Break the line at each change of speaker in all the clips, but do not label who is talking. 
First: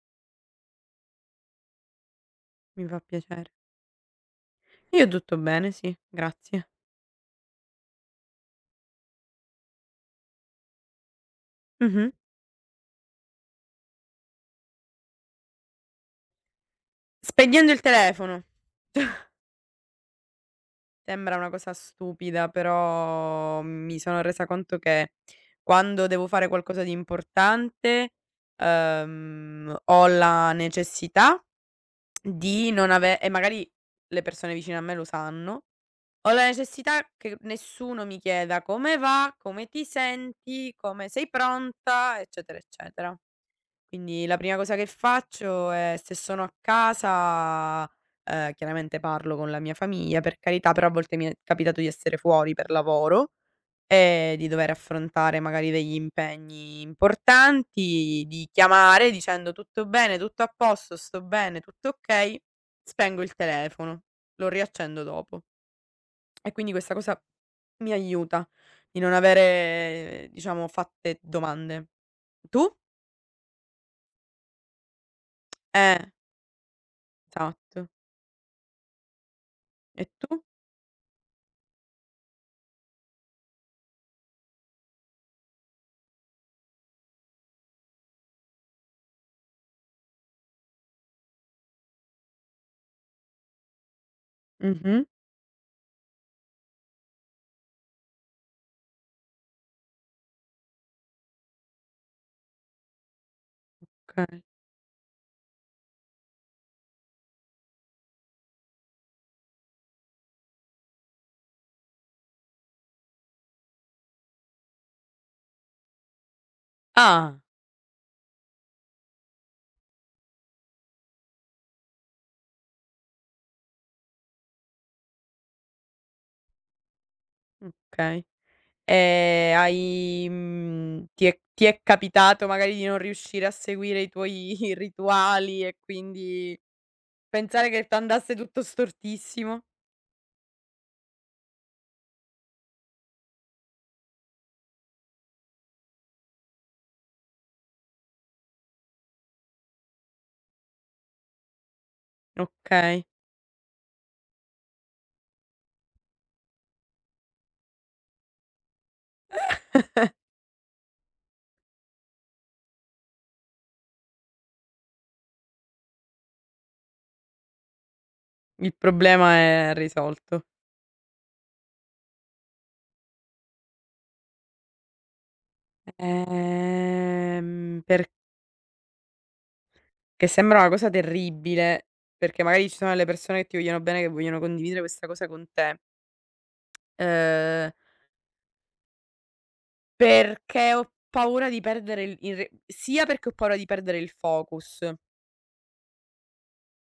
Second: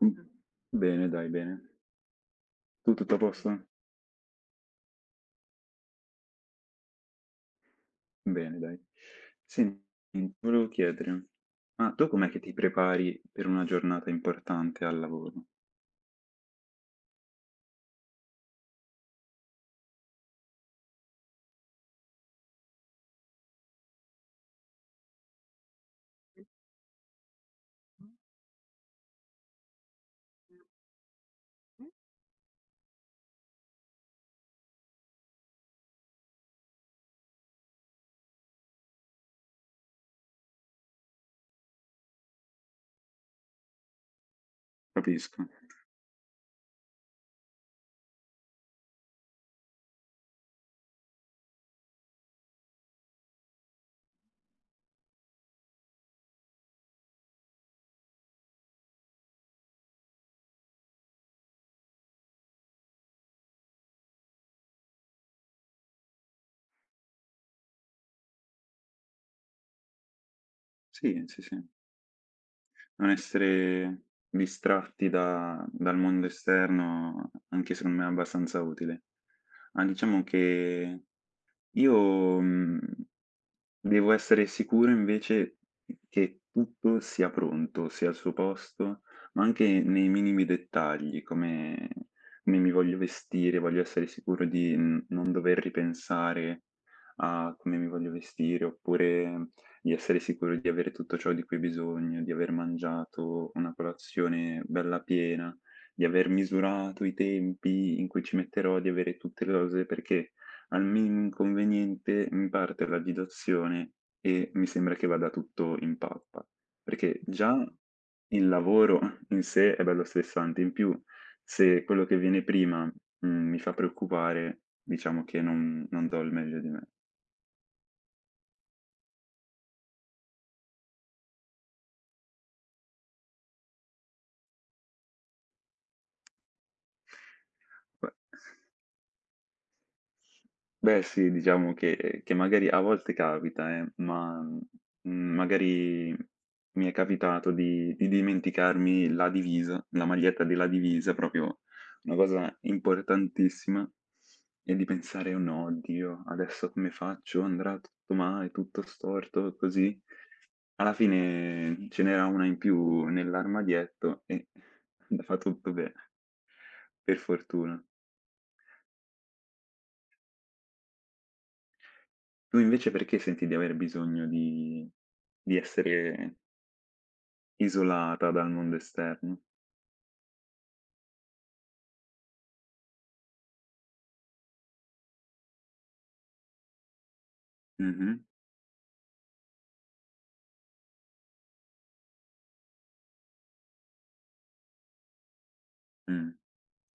Mh. Bene dai, bene.
Mi
Tu
fa
tutto a posto?
piacere. Io tutto bene, sì, grazie.
Bene dai. Senti, volevo chiedere, ma tu
Mh-mh.
com'è che ti prepari per una giornata importante al lavoro?
Spegnendo il telefono. Sembra una cosa stupida, però mi sono resa conto che quando devo fare qualcosa di importante, ho la necessità di non ave e magari le persone vicine a me lo sanno, ho la necessità che nessuno mi chieda: "Come va? Come ti senti? Come sei pronta?" Eccetera, eccetera. Quindi la prima cosa che
Capisco.
faccio è se sono a casa, chiaramente parlo con la mia famiglia, per carità, però a volte mi è capitato di essere fuori per lavoro e di dover affrontare magari degli impegni importanti, di chiamare dicendo: "Tutto bene, tutto a posto, sto bene, tutto okay", spengo il telefono, lo riaccendo dopo. E quindi questa cosa mi aiuta di non avere, diciamo, fatte
Sì, sì, sì.
domande. Tu?
Non essere distratti da dal
Eh,
mondo esterno anche
esatto.
secondo me è abbastanza utile. Ma
E
diciamo
tu?
che io, mhmm devo essere sicuro invece che tutto sia pronto, sia al suo posto, ma anche nei minimi dettagli, come come mi voglio vestire, voglio essere sicuro di n
Mh-mh.
non dover ripensare a come mi voglio vestire, oppure di essere sicuro di avere tutto ciò di cui ho bisogno, di aver mangiato una
Okay.
colazione bella piena, di aver misurato i tempi in cui ci metterò, di avere tutte le cose, perché al minimo inconveniente mi parte l'agitazione e mi sembra che vada tutto in pappa. Perché
Ah,
già il lavoro in sé è bello stressante, in più se quello che viene prima, mi fa preoccupare, diciamo che non do il meglio di me.
okay. E hai ti è capitato magari di non riuscire a seguire i tuoi rituali e quindi pensare che
Beh
t'andasse tutto stortissimo?
Beh sì, diciamo che magari a volte capita, ma, magari mi è capitato di dimenticarmi la divisa, la maglietta della divisa, proprio una cosa
Okay,
importantissima, e di pensare: "Oh no, oddio, adesso come faccio? Andrà tutto male, tutto storto, così". Alla fine ce n'era una in più nell'armadietto e andava tutto bene, per fortuna.
il problema è risolto.
Tu invece perché senti di aver bisogno di essere
Perché
isolata dal mondo esterno?
sembra una cosa terribile, perché magari ci sono delle persone che ti vogliono bene, che vogliono condividere questa cosa con te. Uhm
Mh-mh,
Perché ho paura di perdere il re sia perché ho paura di perdere il focus,
mh,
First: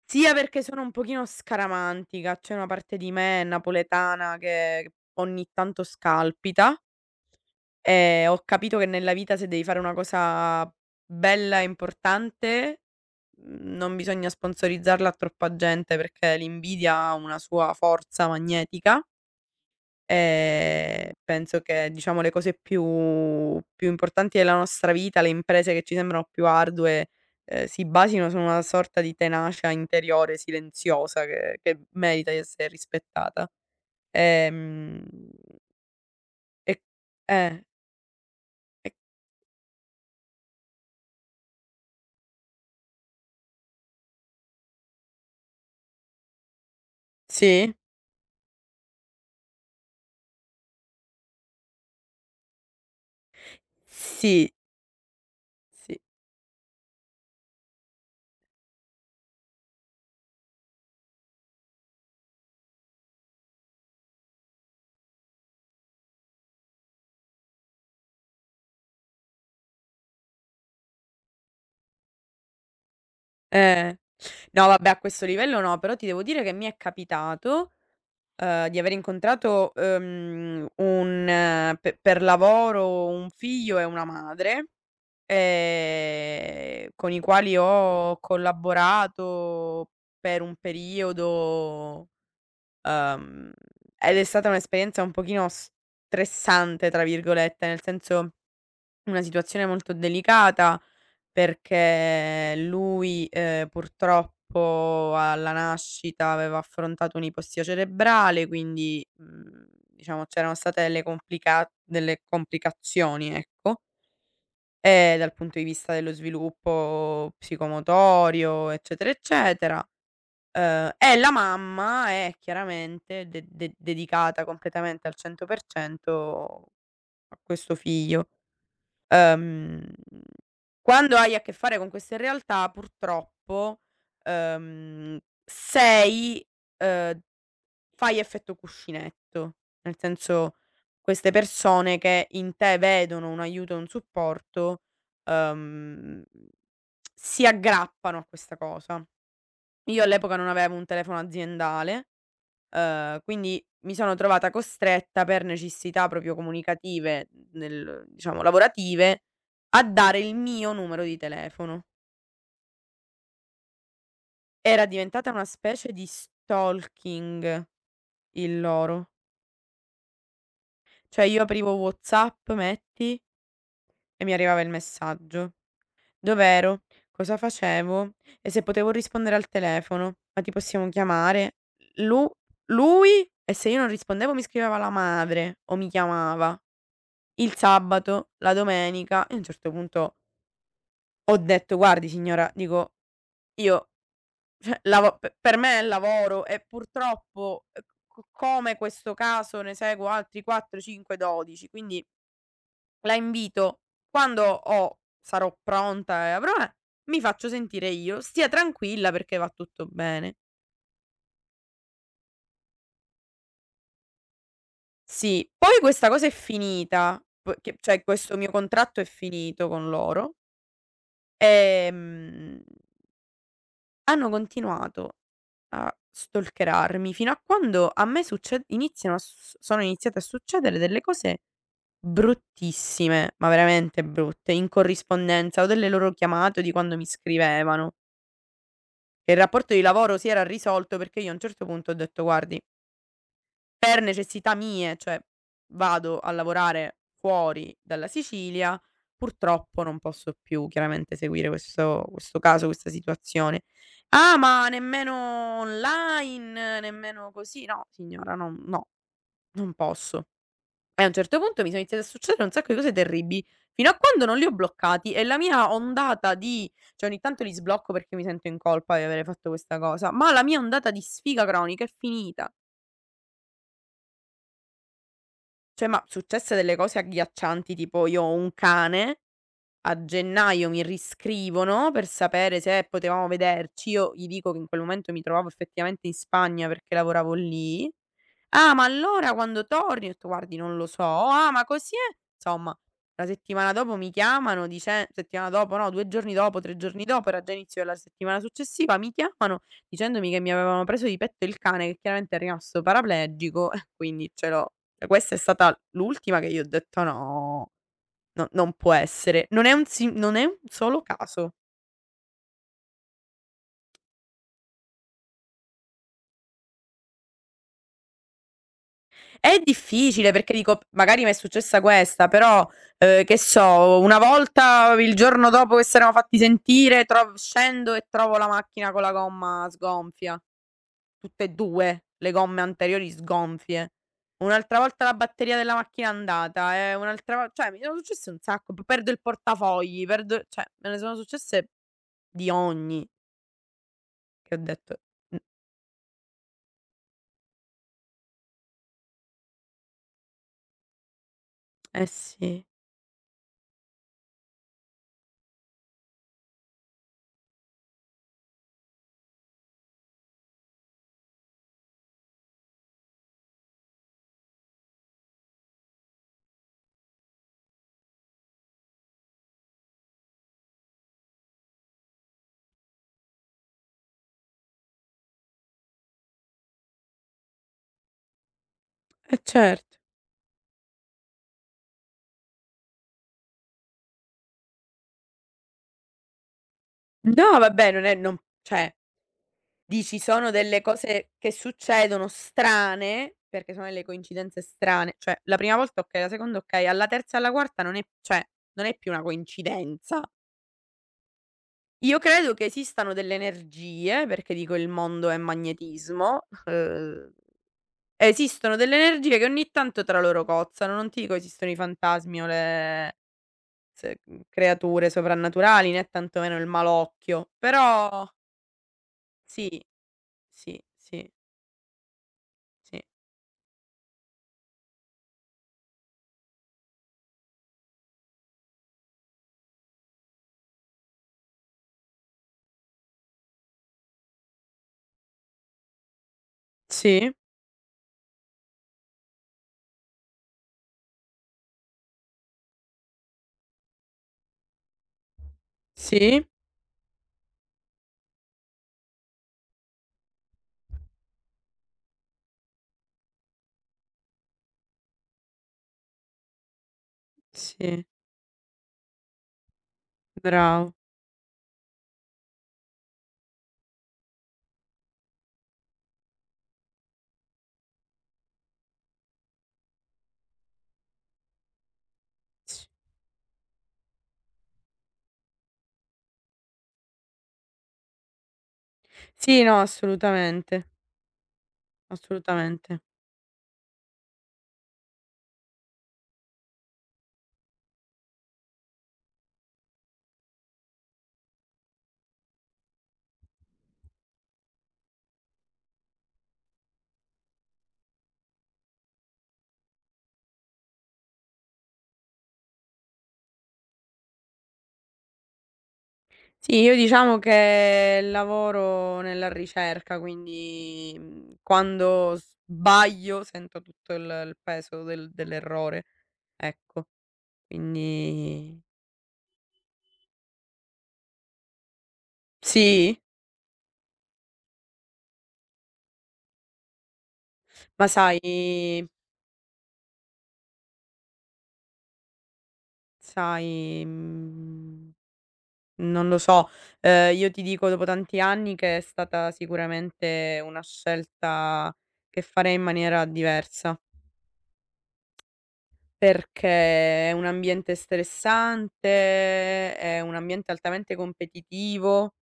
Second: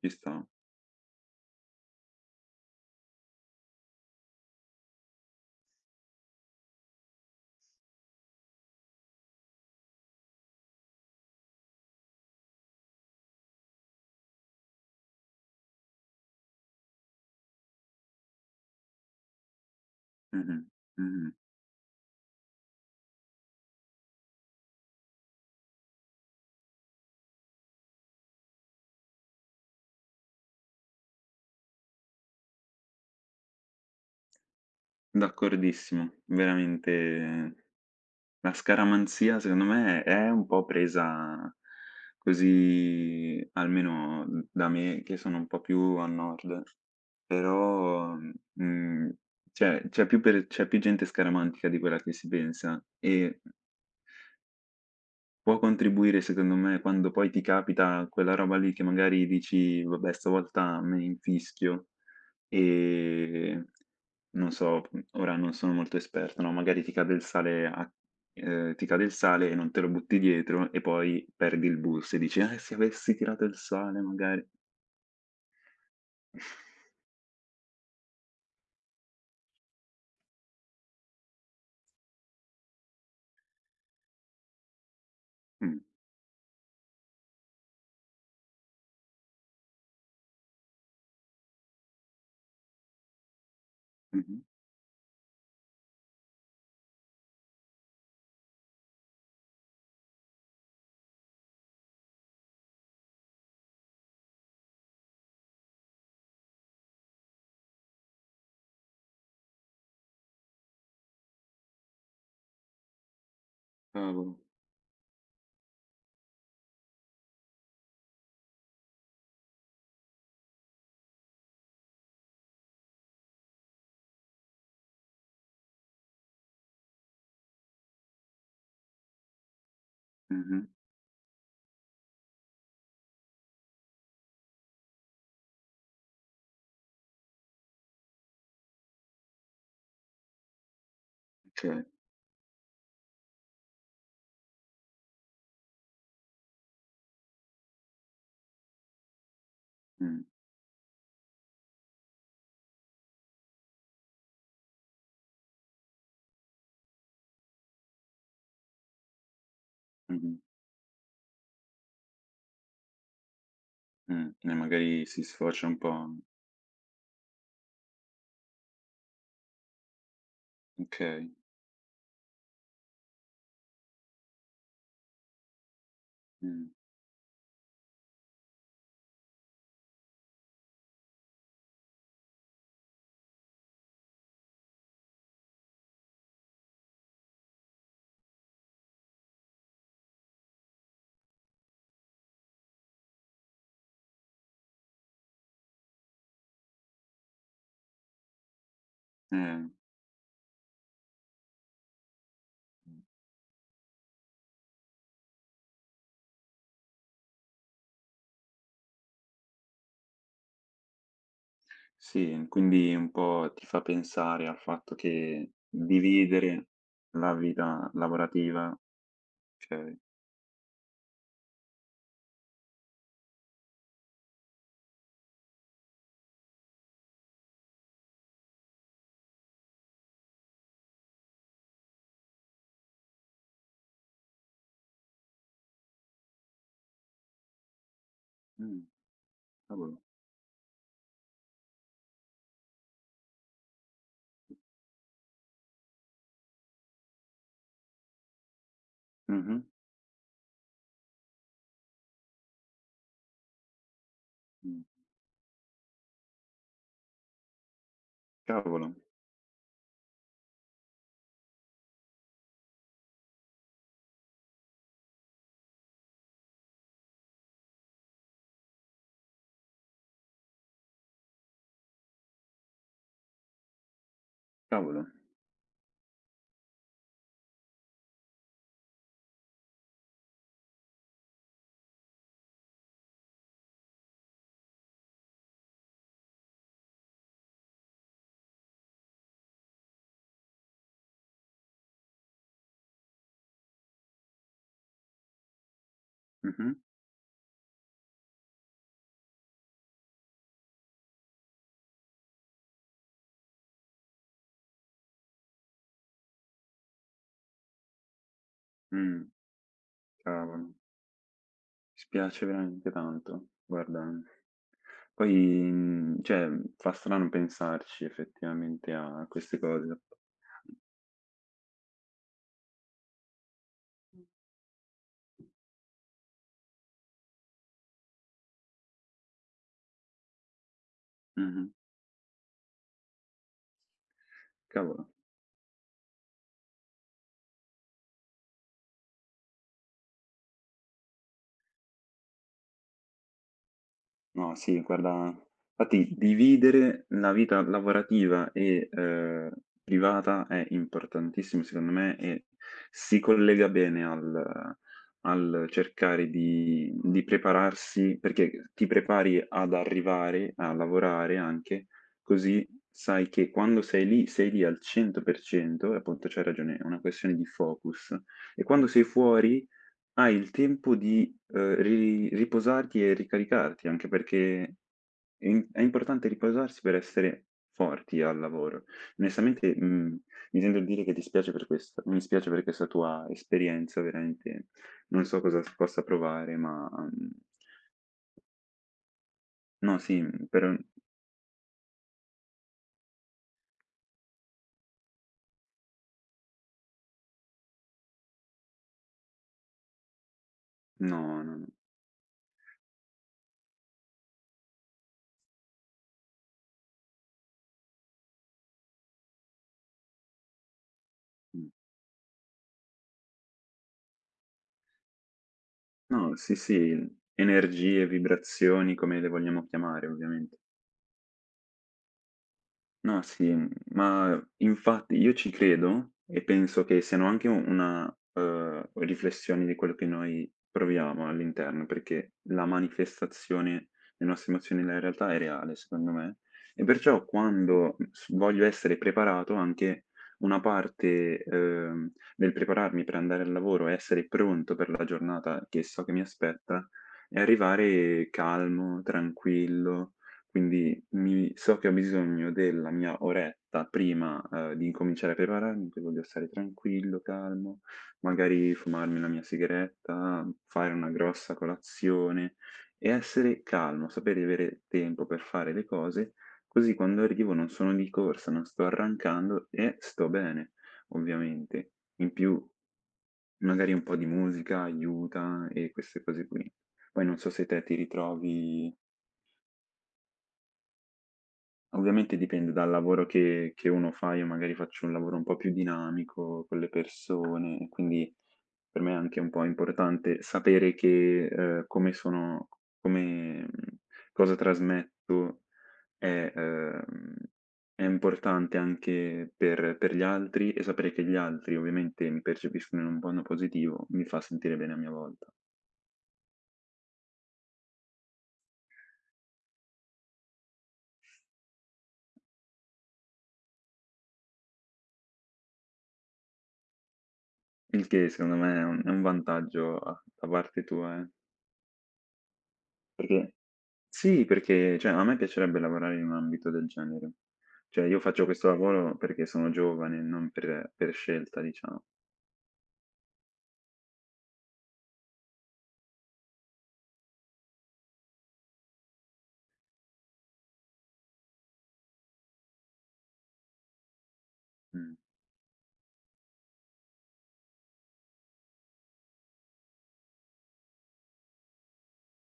ci
sia
sta.
perché sono un pochino scaramantica, c'è una parte di me napoletana che ogni tanto scalpita e ho capito che nella vita se devi fare una cosa bella e importante, non bisogna sponsorizzarla a troppa gente perché l'invidia ha una sua forza magnetica.
Mh-mh,
Ehm,
mh-mh.
penso che diciamo le cose più importanti della nostra vita, le imprese che ci sembrano più ardue, si basino su una sorta di tenacia interiore silenziosa che merita di essere rispettata. Ehm,
D'accordissimo,
e
veramente
eh,
la
e
scaramanzia secondo me è un po' presa così, almeno da me che sono un po' più a nord,
sì,
però, mhmm, c'è più gente scaramantica di quella che si pensa, e
sì,
può
sì,
contribuire secondo me quando poi ti capita quella roba lì che magari dici: "Vabbè, stavolta me ne infischio". E non so, ora non sono molto esperto, no, magari ti cade il sale a ti cade il sale e non te lo butti dietro e poi perdi il bus e dici: se avessi tirato il
eh.
sale magari".
No vabbè a questo livello no, però ti devo dire che mi è capitato di aver incontrato, un pe per lavoro un figlio e una madre,
Mh,
con i quali ho collaborato per un periodo, uhm, ed è
mh-mh,
stata un'esperienza un pochino "stressante" tra virgolette, nel senso una situazione molto delicata perché lui, purtroppo alla nascita aveva affrontato un'ipossia cerebrale, quindi, diciamo c'erano state delle complicazioni, ecco,
cavolo,
dal punto di vista dello sviluppo psicomotorio, eccetera, eccetera. E la mamma è chiaramente de de dedicata completamente al 100% a questo figlio. Ehm
mh-mh,
Quando hai a che fare con queste realtà purtroppo, ehm, sei ehm, fai effetto cuscinetto, nel senso queste
okay,
persone che in te vedono un aiuto e un supporto, ehm, si aggrappano a questa cosa. Io
mh,
all'epoca non avevo un telefono aziendale, quindi mi sono trovata costretta per necessità proprio comunicative nel diciamo lavorative, a dare il
mh-mh,
mio numero di telefono.
e
Era
magari si
diventata una
sfocia un
specie di
po',
stalking il loro. Cioè
okay,
io aprivo WhatsApp, metti, e mi arrivava il messaggio.
mh,
Dov'ero, cosa facevo e se potevo rispondere al telefono. "Ma ti possiamo chiamare?" Lu lui e se io non rispondevo mi scriveva la madre o mi chiamava. Il sabato, la domenica e a un certo punto ho detto: "Guardi signora", dico: "Io Cioè, lavo pe Per me è lavoro e purtroppo, c come questo caso
eh.
ne seguo altri 4, 5, 12. Quindi la invito, quando ho sarò pronta e avrò mi faccio sentire io, stia tranquilla perché va tutto bene."
Sì, quindi un po' ti fa pensare al fatto
Sì,
che
poi questa cosa è
dividere
finita,
la
p che
vita
cioè questo mio
lavorativa,
contratto è finito con
okay.
loro, ehm, hanno continuato a stalkerarmi fino a quando a me succe iniziano a s sono iniziate a succedere delle cose bruttissime, ma veramente brutte, in corrispondenza o delle loro chiamate o di quando mi scrivevano.
Mh,
E il rapporto di
cavolo.
lavoro si era risolto perché io a un certo punto ho detto: "Guardi, per necessità mie, cioè vado a lavorare fuori dalla Sicilia,
Mh-mh.
purtroppo non posso più chiaramente seguire questo caso, questa situazione". "Ah, ma
Mh.
nemmeno online, nemmeno così?" "No signora, non no,
Cavolo,
non posso". E a un certo punto mi sono iniziate a succedere un sacco di cose terribili, fino a quando non li ho bloccati e la mia ondata di cioè ogni tanto li sblocco perché mi sento in colpa di avere fatto questa cosa, ma la mia ondata di sfiga cronica è finita.
cavolo.
Cioè, ma successe delle cose agghiaccianti, tipo io ho un cane, a gennaio mi riscrivono per sapere se potevamo vederci, io gli dico che in quel momento mi trovavo effettivamente in Spagna perché lavoravo lì. "Ah, ma allora quando torni?" Ho detto: "Guardi, non lo so". "Oh, ah, ma così è?" Insomma, la settimana dopo mi chiamano, dice settimana dopo no, 2 giorni dopo,
Mh-mh.
3 giorni dopo, era già inizio della settimana successiva, mi chiamano dicendomi che mi avevano preso di petto il cane, che chiaramente è rimasto paraplegico e quindi ce l'ho. Cioè questa è stata l'ultima, che io ho detto: "No, no non può
Mh.
essere". Non è un si non è un
Cavolo. Mi
solo caso.
spiace veramente tanto, guarda. Poi, cioè, fa strano pensarci effettivamente a
È
queste cose.
difficile perché dico: "Magari m'è successa questa", però, che so, una volta il giorno dopo che s'erano fatti sentire trov scendo e trovo la macchina con la gomma sgonfia, tutte e
Mh-mh.
2 le gomme anteriori sgonfie. Un'altra volta
Cavolo.
la batteria della macchina è andata, e un'altra vo cioè, mi sono successe un sacco, p perdo il portafogli, perdo cioè, me ne sono successe di ogni, che
No,
ho
sì,
detto:
guarda,
"Mh,
infatti dividere la vita lavorativa e, privata è importantissimo secondo
eh
me, e
sì,
si collega bene al al cercare di prepararsi, perché ti prepari ad arrivare a lavorare anche, così sai che quando sei lì al 100% e appunto c'hai ragione, è una questione di focus, e quando sei fuori hai il tempo di, ri riposarti e ricaricarti, anche perché è importante riposarsi per essere forti al lavoro.
eh
Onestamente,
certo".
mi sento di dire che ti spiace per questa mi spiace per questa tua esperienza, veramente non so cosa si possa provare, ma,
No vabbè, non è non cioè
no,
dici
sì, mhmm,
sono
per
delle cose che succedono strane, perché sono delle coincidenze strane, cioè la prima volta okay, la seconda okay, alla terza e alla quarta non è cioè, non è più una coincidenza.
no, no,
Io credo che esistano delle energie, perché dico il mondo è magnetismo, uhm, esistono delle energie che ogni tanto tra loro cozzano, non ti dico
mh,
esistono i fantasmi o creature soprannaturali, né
no, sì,
tantomeno il
sì,
malocchio,
energie,
però
vibrazioni, come le vogliamo
sì,
chiamare, ovviamente.
sì, sì, sì.
No, sì, ma infatti io ci credo e penso che siano anche u una, riflessione di quello che noi proviamo all'interno, perché la manifestazione delle nostre emozioni nella realtà è reale, secondo me, e perciò
Sì,
quando, s voglio essere preparato anche una parte, del prepararmi per andare al lavoro, essere pronto per la giornata che so che mi
sì.
aspetta e arrivare calmo, tranquillo, quindi mi so che ho bisogno della mia oretta prima, di incominciare a prepararmi, che voglio stare tranquillo, calmo,
Sì,
magari fumarmi la mia sigaretta,
bravo.
fare una grossa colazione e essere calmo, sapere di avere tempo per fare le cose, così quando arrivo non sono di corsa, non sto arrancando e sto bene, ovviamente. In più
S
magari un po' di musica aiuta e queste cose qui. Poi non so se te ti ritrovi.
Sì, no, assolutamente,
Ovviamente dipende dal
assolutamente.
lavoro che uno fa, io magari faccio un lavoro un po' più dinamico con le persone e quindi per me è anche un po' importante sapere che, come sono come mhmm, cosa trasmetto è ehm, è importante anche per gli altri, e sapere che gli altri ovviamente mi percepiscono in un modo positivo, mi fa sentire bene a mia volta.
Sì, io diciamo che lavoro nella ricerca, quindi, quando sbaglio sento tutto il peso dell'errore, ecco.
Il che secondo me
Quindi
è un vantaggio a da parte tua,
sì,
perché sì, perché cioè a me piacerebbe lavorare in un ambito del genere. Cioè
ma
io
sai
faccio questo lavoro perché sono giovane, non per scelta diciamo.
sai, mhmm, non lo so, io ti dico dopo tanti anni che è stata sicuramente una scelta che farei in maniera diversa.
Mh.
Perché è un ambiente stressante, è un ambiente altamente competitivo,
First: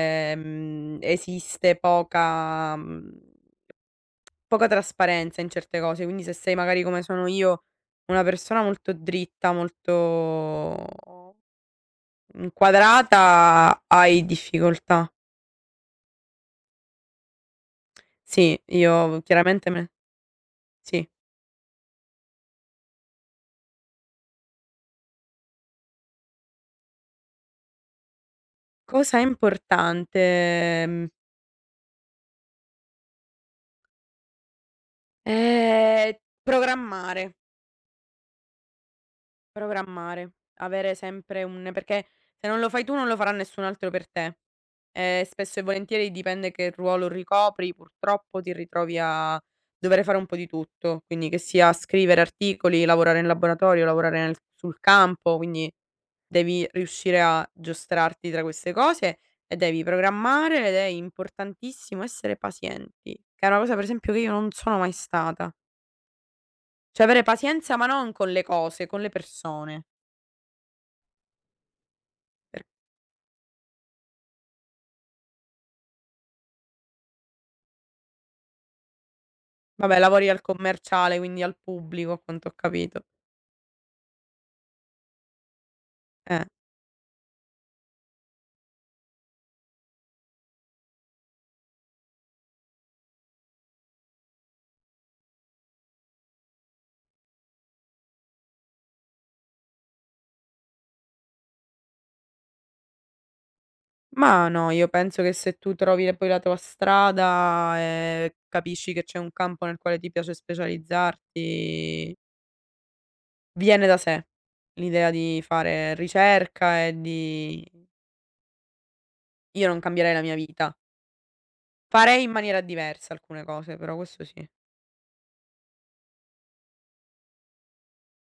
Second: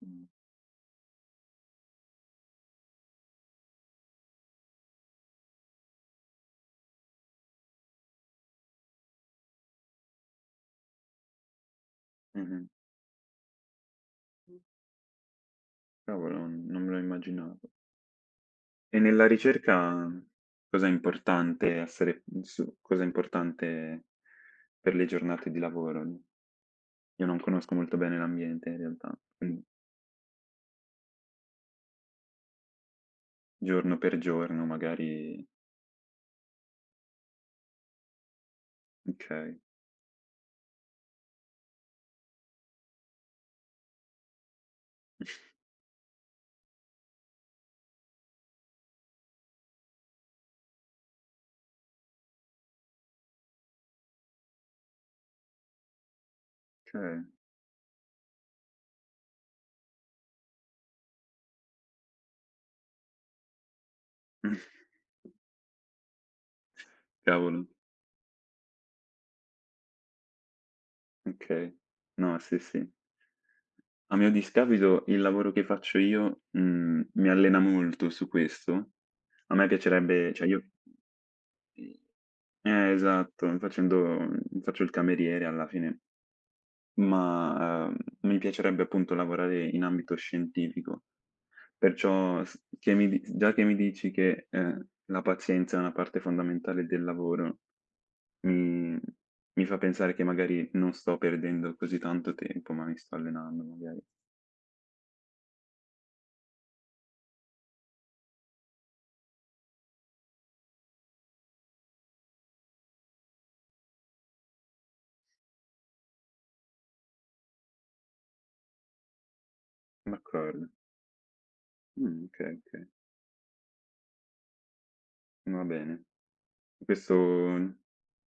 Mh.
esiste poca trasparenza in certe cose, quindi se sei magari come sono io, una persona molto dritta, molto
Mh-mh.
inquadrata, hai difficoltà.
Cavolo, non me lo immaginavo.
Sì,
E
io
nella
chiaramente me
ricerca mm, cos'è
sì.
importante essere mm, su cos'è importante per le giornate di lavoro? Io non conosco molto bene l'ambiente in
Cosa
realtà,
è
quindi
importante? Mhmm,
giorno per giorno magari
ehm, programmare.
okay,
Programmare, avere sempre un perché se non lo fai tu non lo farà nessun altro per te. Spesso e volentieri dipende che ruolo ricopri, purtroppo ti ritrovi a dover fare un po' di tutto, quindi che sia scrivere articoli, lavorare in laboratorio, lavorare nel sul campo, quindi devi riuscire
okay.
a giostrarti tra queste cose e devi programmare ed è importantissimo essere pazienti, che è una cosa per esempio che io non sono mai stata. Cioè avere
Cavolo,
pazienza, ma non con le cose, con le persone.
okay. No, sì,
Per
sì. A mio discapito il lavoro che faccio io, mi allena molto su questo. A me
Vabbè, lavori
piacerebbe
al
cioè io
commerciale, quindi al pubblico a quanto ho capito.
esatto, facendo faccio il cameriere alla fine,
Eh.
ma, mi piacerebbe appunto lavorare in ambito scientifico. Perciò s che mi di già che mi dici che, la pazienza è una parte fondamentale del lavoro, mi mi fa pensare che magari non sto perdendo così tanto tempo, ma mi sto allenando magari.
Ma no, io penso che se tu trovi le poi la tua strada e capisci che c'è un campo nel quale ti piace specializzarti, viene da sé l'idea di fare ricerca e di io non cambierei la mia
D'accordo.
vita. Farei in
Okay,
maniera
okay.
diversa alcune cose, però questo sì.
Va bene. Questo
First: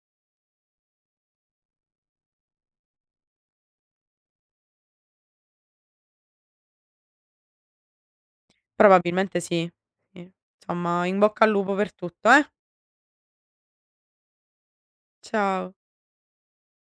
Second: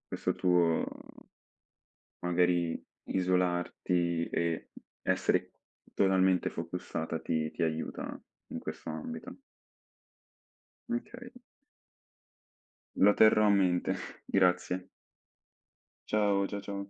questo tuo magari isolarti e essere totalmente focussata ti aiuta in questo ambito.
Probabilmente sì, sì. Insomma, in
Okay,
bocca al lupo per tutto, eh.
lo terrò a mente. Grazie.
Ciao.
Ciao, ciao.